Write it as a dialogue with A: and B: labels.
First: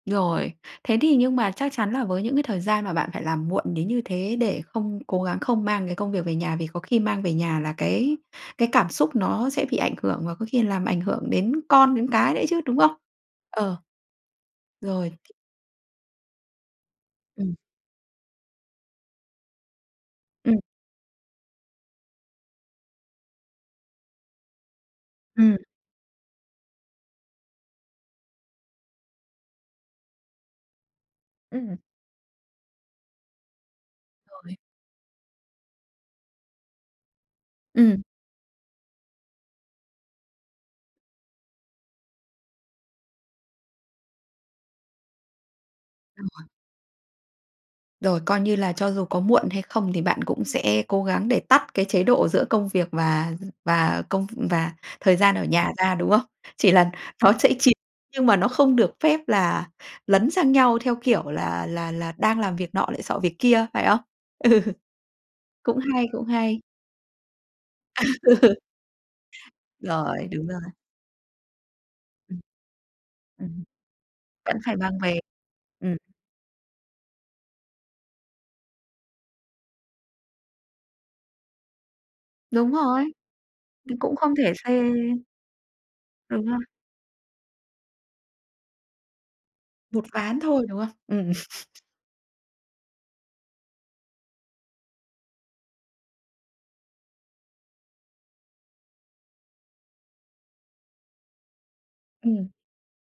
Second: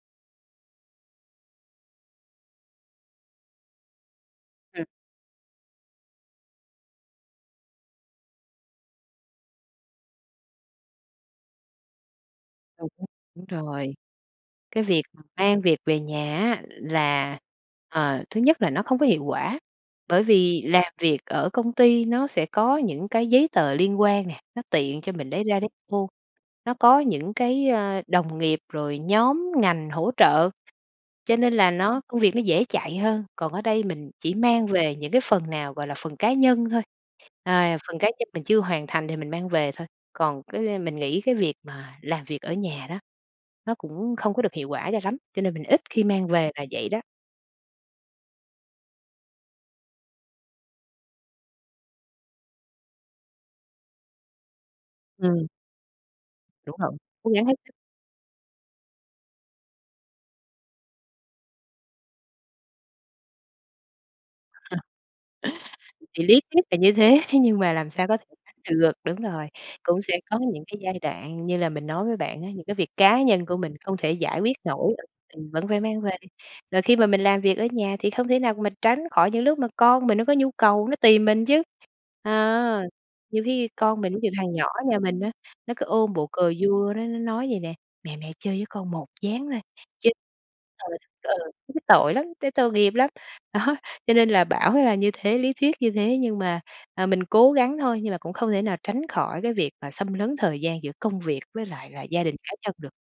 A: Rồi. Thế thì nhưng mà chắc chắn là với những cái thời gian mà bạn phải làm muộn đến như thế để
B: Ừm.
A: không cố gắng không mang cái công việc về nhà vì có khi mang về nhà là cái cái cảm xúc nó sẽ bị ảnh hưởng và có khi làm ảnh hưởng đến con, đến cái nữa chứ, đúng không?
B: [unintelligible] Đúng
A: Ờ.
B: rồi, cái việc
A: Rồi.
B: mà mang việc về nhà á là,
A: Ừm.
B: ờ, thứ nhất là nó không có hiệu quả, bởi
A: Ừm.
B: vì làm việc ở công ty nó sẽ có những cái giấy tờ liên quan nè, nó tiện cho mình lấy
A: Ừm.
B: ra lấy vô, nó có những cái, ơ, đồng nghiệp rồi nhóm ngành hỗ trợ, cho nên là
A: Ừm.
B: nó công việc nó dễ chạy hơn. Còn ở đây mình chỉ
A: Rồi.
B: mang về những cái phần nào, gọi là, phần cá nhân thôi, à, phần
A: Ừm.
B: cá nhân mình chưa hoàn thành thì mình mang về thôi. Còn cái mình nghĩ cái việc mà làm việc ở nhà đó, nó cũng không có được hiệu quả cho lắm, cho nên mình ít khi mang
A: Đúng rồi.
B: về là vậy đó.
A: Rồi, coi như là cho dù có muộn hay không thì bạn cũng sẽ cố gắng để tắt cái chế độ giữa công việc và và công v và thời gian ở
B: Ừm.
A: nhà ra, đúng không? Chỉ
B: Đúng
A: là
B: rồi, cố
A: nó
B: gắng
A: sẽ
B: hết
A: chìm nhưng mà nó không được phép là lấn sang nhau theo, kiểu, là là là đang làm việc nọ lại xọ việc kia, phải không? Ừ. Cũng hay,
B: Thì
A: cũng
B: lý
A: hay.
B: thuyết là như thế nhưng mà làm sao có thể được. Đúng rồi, cũng sẽ
A: Rồi,
B: có
A: đúng rồi.
B: những cái giai đoạn như là mình nói với
A: Ừm.
B: bạn á, những cái việc cá nhân
A: Ừm
B: của
A: hứm.
B: mình không thể giải quyết
A: Vẫn phải
B: nổi
A: mang
B: ở
A: về.
B: mình vẫn phải
A: Ừm.
B: mang về. Rồi khi mà mình làm việc ở nhà thì không thể nào mà tránh khỏi những lúc mà con mình nó có nhu cầu, nó tìm mình chứ!
A: Đúng
B: À,
A: rồi,
B: nhiều khi
A: c
B: con mình
A: cũng
B: ví dụ
A: không thể
B: thằng nhỏ ở
A: xê
B: nhà mình á, nó cứ ôm bộ
A: Đúng
B: cờ
A: rồi.
B: vua, nó nó nói vậy nè: "Mẹ, mẹ chơi với con 1 ván thôi!
A: Một
B: Chơi"
A: ván thôi, đúng
B: Ờ,
A: không? Ừm.
B: ờ, thấy tội lắm, thấy tội nghiệp lắm. Đó, cho nên là bảo là như thế, lý thuyết như thế nhưng mà à, mình cố gắng thôi nhưng mà cũng không thể nào tránh khỏi cái việc mà xâm lấn thời gian giữa công việc với lại là gia đình
A: Ừm.
B: cá nhân được.